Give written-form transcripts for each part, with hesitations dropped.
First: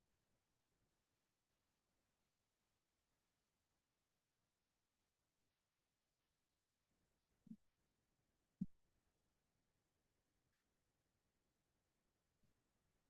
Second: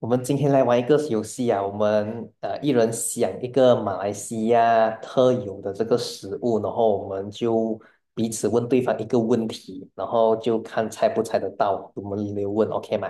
我们今天来玩一个游戏啊，我们一人想一个马来西亚特有的这个食物，然后我们就彼此问对方一个问题，然后就看猜不猜得到，我们轮流问，OK 吗？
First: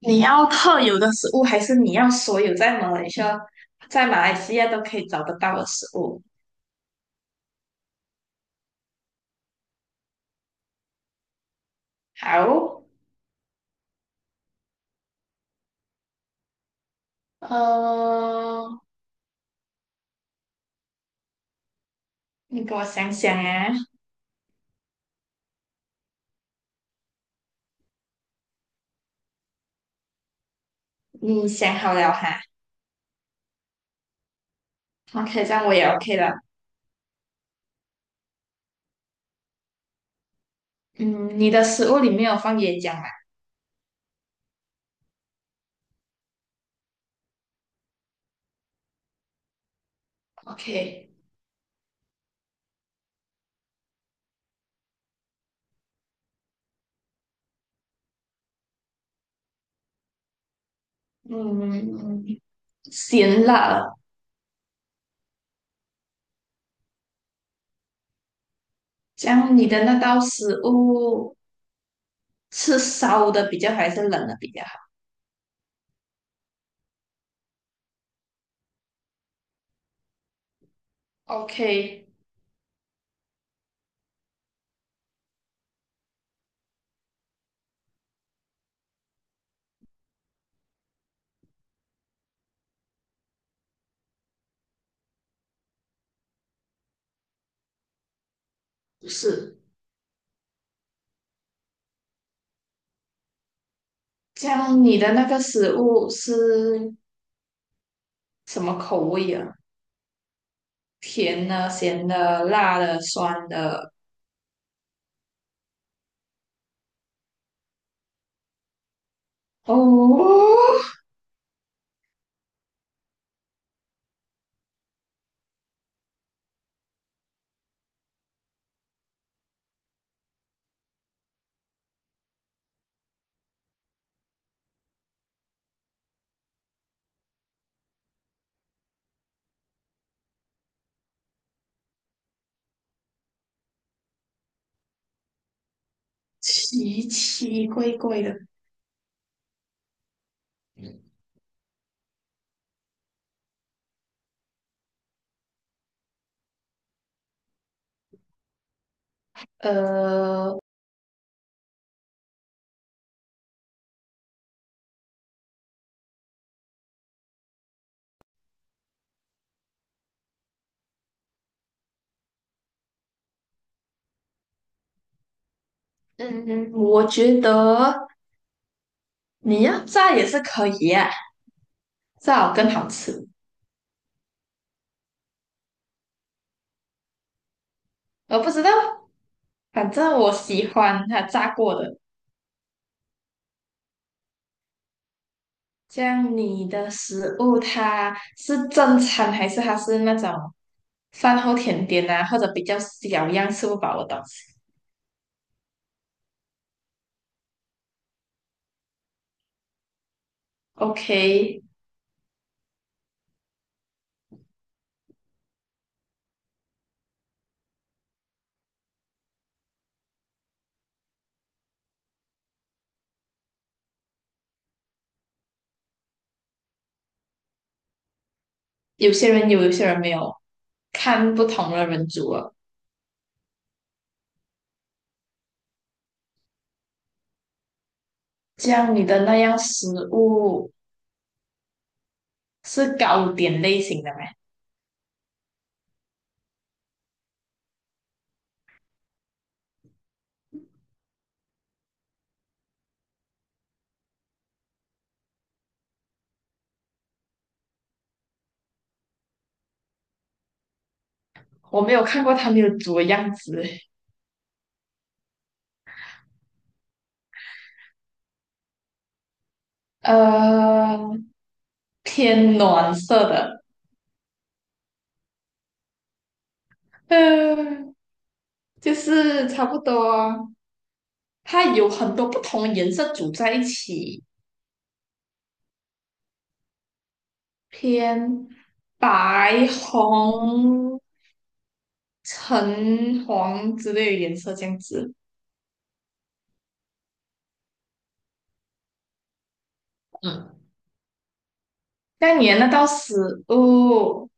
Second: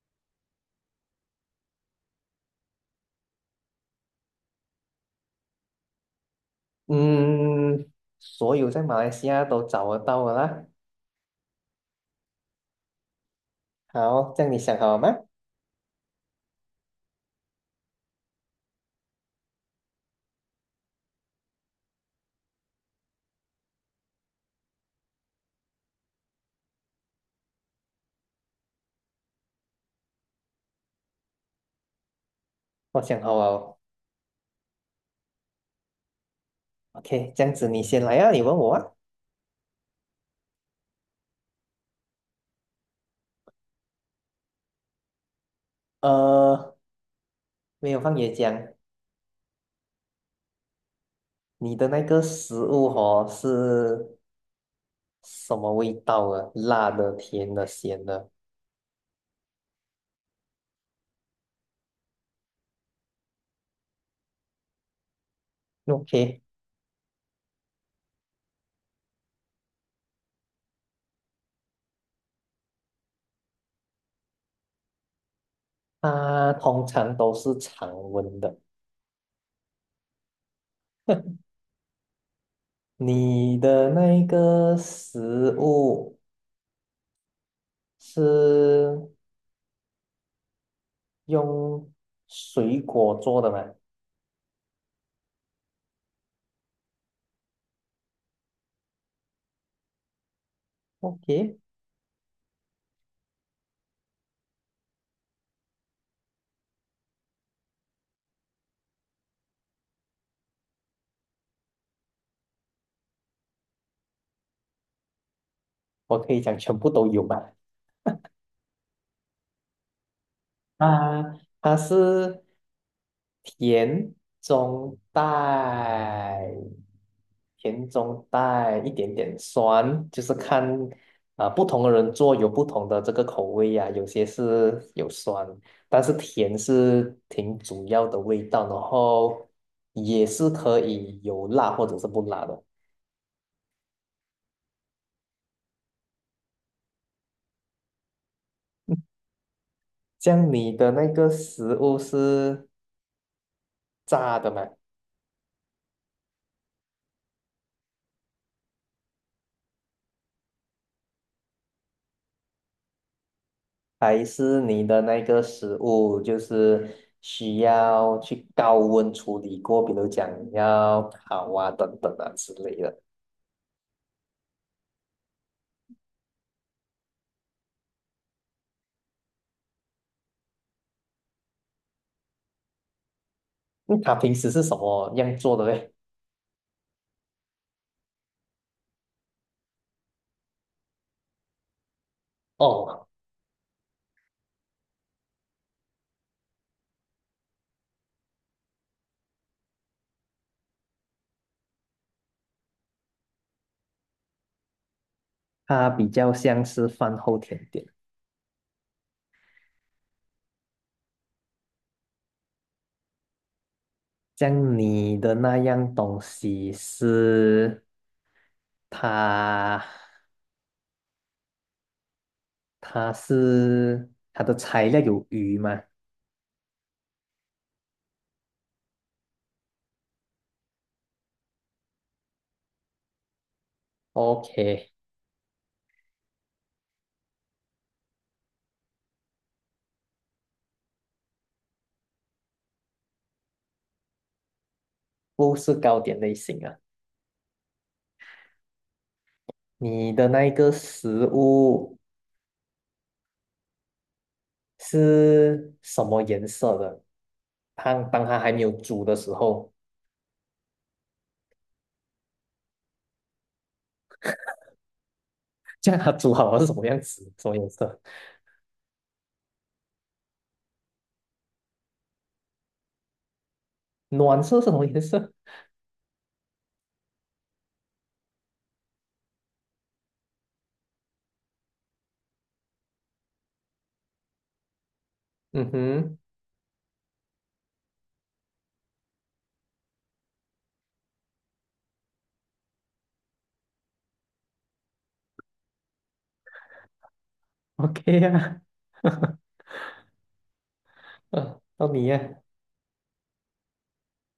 你要特有的食物，还是你要所有在马来西亚、在马来西亚都可以找得到的食物？嗯，所有在马来西亚都找得到的啦。好，好，这样你想好了吗？呃，你给我想想啊，你想好了哈我想好了。？OK，这样我也 OK 了。OK，这样子你先来啊，你问我啊。嗯，你的食物里面有放椰浆吗呃，没有放椰浆，？OK，你的那个食物哦是什么味道啊？辣的、甜的、咸的。嗯，咸辣，OK，这样你的那道食物是烧的比较好，还是冷的比较好它通常都是常温的。？OK，你的那个食物是用水果做的吗不是，？OK，这样你的那个食物是什么口味啊？甜的、咸的、辣的、酸的，我可以讲全部都有吧。哦，啊，它是。甜中带，甜中带一点点酸，就是看啊、不同的人做有不同的这个口味呀、有些是有酸，但是甜是挺主要的味道，然后也是可以有辣或者是不辣的。奇奇怪怪的。像你的那个食物是炸的吗？呃，还是你的那个食物就是需要去高温处理过，比如讲要烤啊、等等啊之类的。嗯，我觉得你要炸也是可以啊，炸好更好吃。嗯它平时是什么样做的嘞？我不知道，反正我喜欢它炸过的。哦，这样你的食物它是正餐还是它是那种饭后甜点啊，或者比较小样吃不饱的东西它比较像是饭后甜点。？OK，像你的那样东西是它，它是它的材料有鱼吗有些人有，有些人没有，看不同的人煮了。？OK，这样你的那样食物是糕点类型的吗？不是糕点类型啊。你的那一个食物。是什么颜色的？汤当它还没有煮的时候，我没有看过他们有煮的样子，这样它煮好了是什么样子？什么颜色？呃，偏暖色的，暖色是什么颜色？嗯、就是差不多，它有很多不同颜色组在一起，嗯哼偏白、红、橙、黄之类的颜色这样子。，OK 呀、嗯，嗯，到你那呀、你的那道食物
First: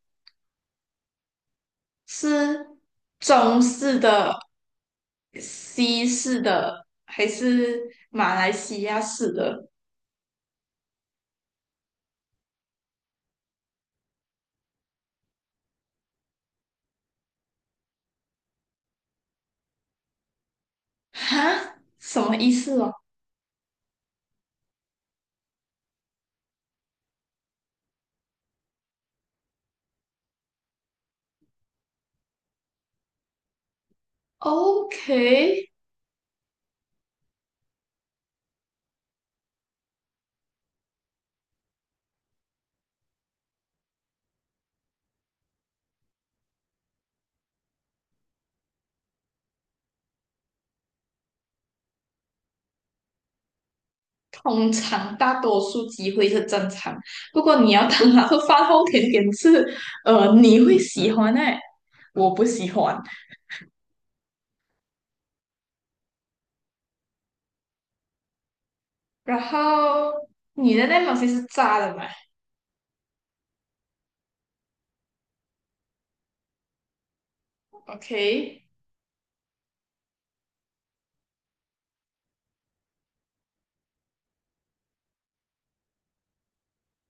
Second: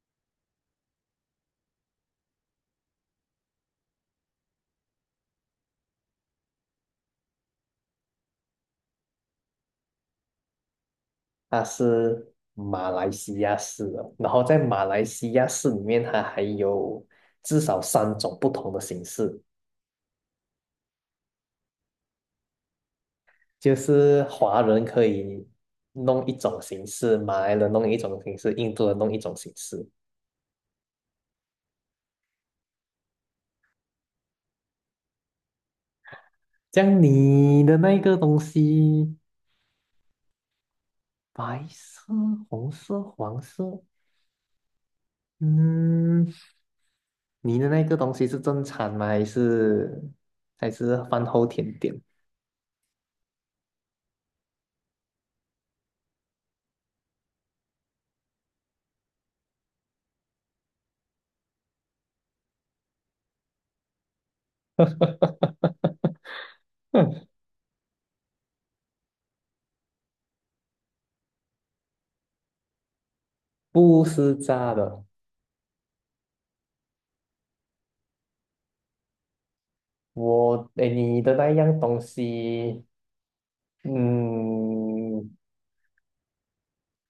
是中式的、西式的，还是马来西亚式的？它是马来西亚式的，然后在马来西亚式里面，它还有至少三种不同的形式，哈，什么意思哦就是华人可以弄一种形式，马来人弄一种形式，印度人弄一种形式。？OK，这样你的那个东西，白色、红色、黄色，嗯，你的那个东西是正餐吗？还是饭后甜点？通常大多数机会是正常，不过你要当那是饭后甜点吃，你会喜欢诶，我不喜欢。然后你的那东西是炸的嘛不是炸的。？OK，我，哎，你的那样东西，嗯，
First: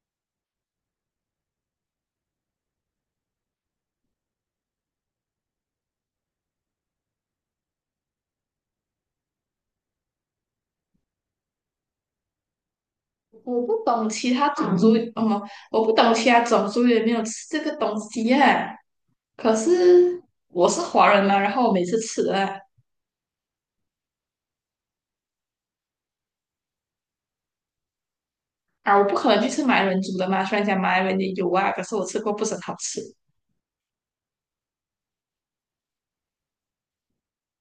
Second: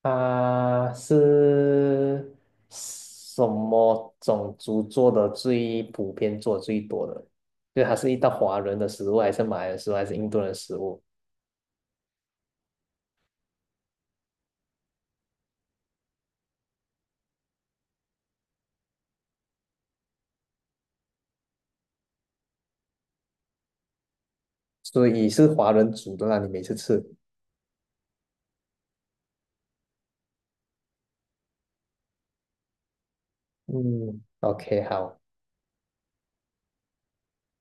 它是什么种族做的最普遍、做得最多的？就它是一道华人的食物，还是马来人食物，还是印度人食物？我不懂其他种族，哦，我不懂其他种族有没有吃这个东西耶、可是我是华人嘛，然后我每次吃啊所以是华人煮的那你每次吃。啊，我不可能去吃马来人煮的嘛。虽然讲马来人也有啊，可是我吃过不是很好吃。嗯，OK，好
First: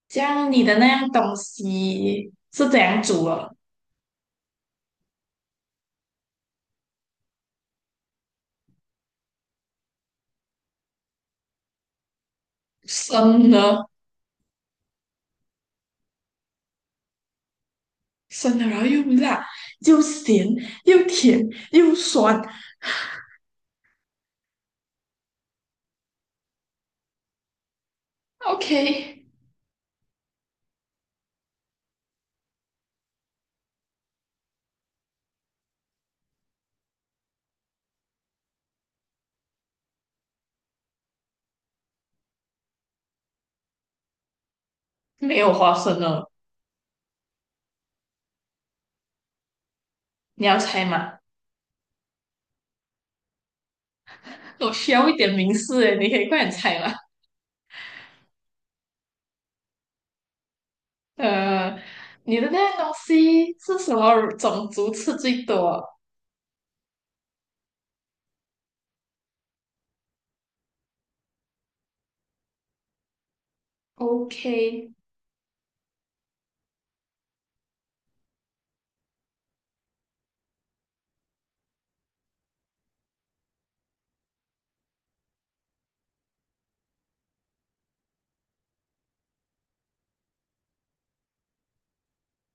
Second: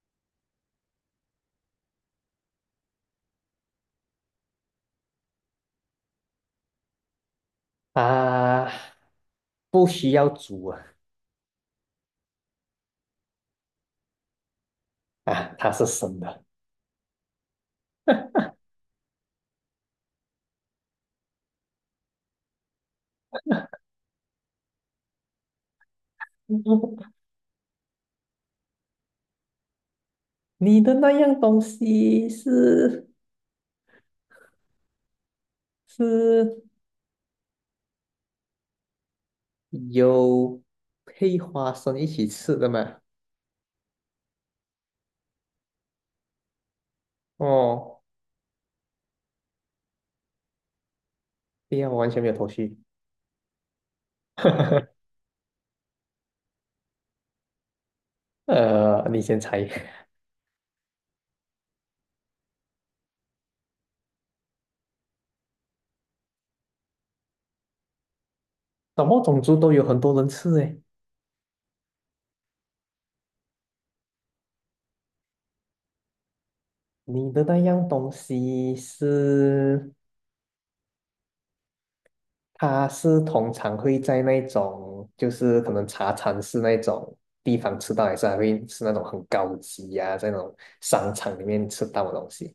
这样你的那样东西是怎样煮的？啊，不需要煮啊，生的，啊，它是生的。生的，然后又辣，又咸，又甜，又酸。OK，你的那样东西是有配花生一起吃的吗？没有花生了，哦，你要猜吗？对呀，我完全没有头绪。我需要一点名示诶，你可以快点猜吗？呃，你先猜，呃，你的那样东西是什么种族吃最多 什么种族都有很多人吃诶。？OK，你的那样东西是，它是通常会在那种，就是可能茶餐室那种地方吃到，还是还会是那种很高级呀、在那种商场里面吃到的东西。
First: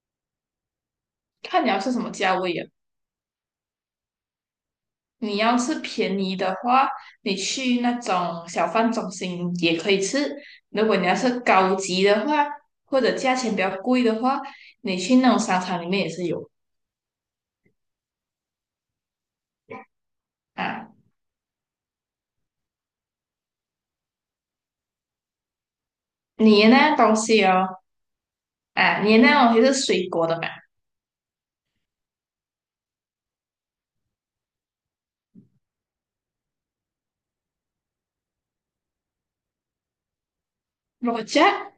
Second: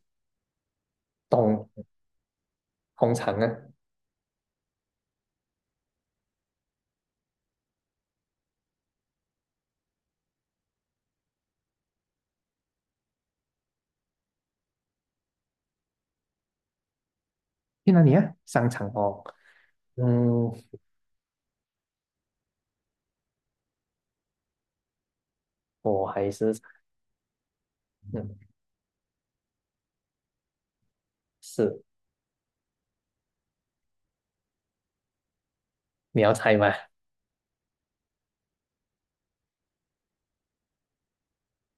看你要通吃什么价位啊。通常啊，你要是便宜的话，你去那种小贩中心也可以吃；如果你要是高级的话，或者价钱比较贵的话，你去那种商场里面也是有去哪里啊？商场哦。嗯，啊。我还是你的那样东西哦，嗯啊，你的那样东西是水果的嘛？是，你要猜吗？肉夹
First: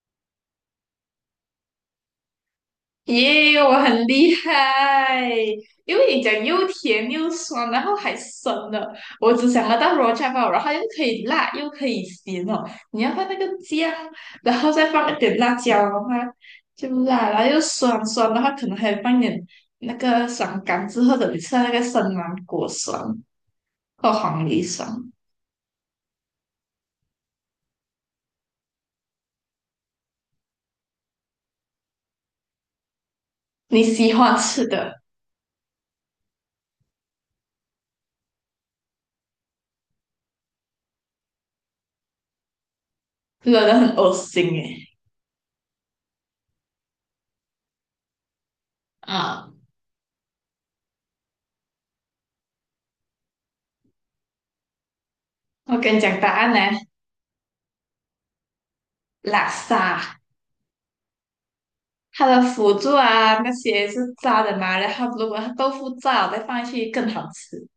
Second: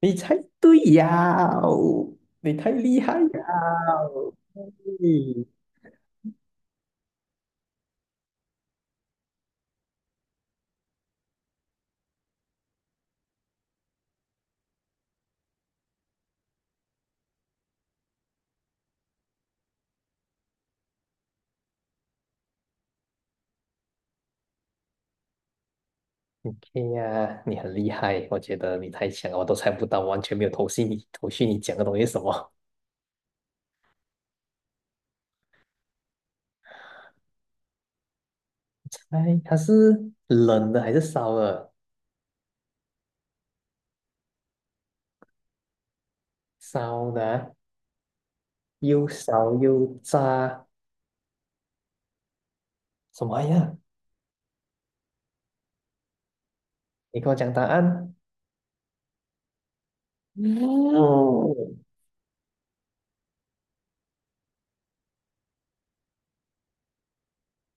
你猜对呀哦，你太厉害呀耶我很哦！厉害，因为你讲又甜又酸，然后还生的。我只想得到 raw java，然后又可以辣又可以咸哦。你要放那个姜，然后再放一点辣椒的话，就辣，然后又酸酸的话，可能还放一点那个酸柑之或者你吃到那个生芒果酸或黄梨酸。哎呀，你很厉害，我觉得你太强了，我都猜不到，完全没有头绪你讲的东西是什么？你喜欢吃的，猜它是冷的还是烧的？惹人很恶心诶。烧的啊又啊，烧又炸，什么呀？我跟你讲答案呢，你跟我讲答案。拉萨。嗯它的辅助啊那些是炸的嘛，然后如果它豆腐炸了再放进去更好吃。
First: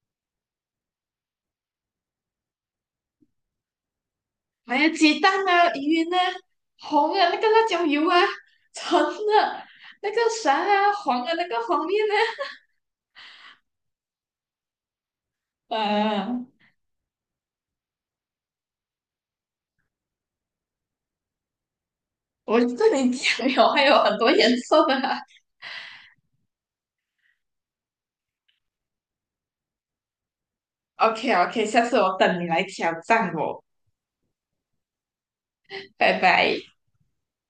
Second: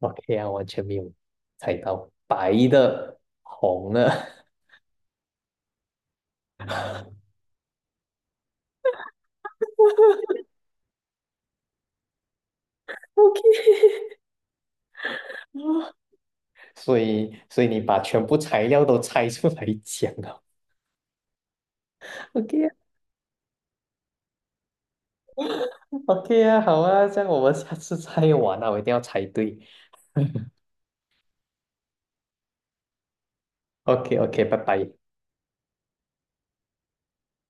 ，OK 啊，完全没有猜到，白的、红的 还有鸡蛋啊、鱼呢、红的那个辣椒油啊、橙的那个 啥啊、黄的那个黄面呢、，OK 啊，啊。所以你把全部材料都猜出来讲了我，OK 这里讲有还有很多颜色的啊 OK 啊，好啊，这样我们下次再玩啊，我一定要猜对。OK OK，下次我等你来挑战我，OK OK，拜拜。拜拜。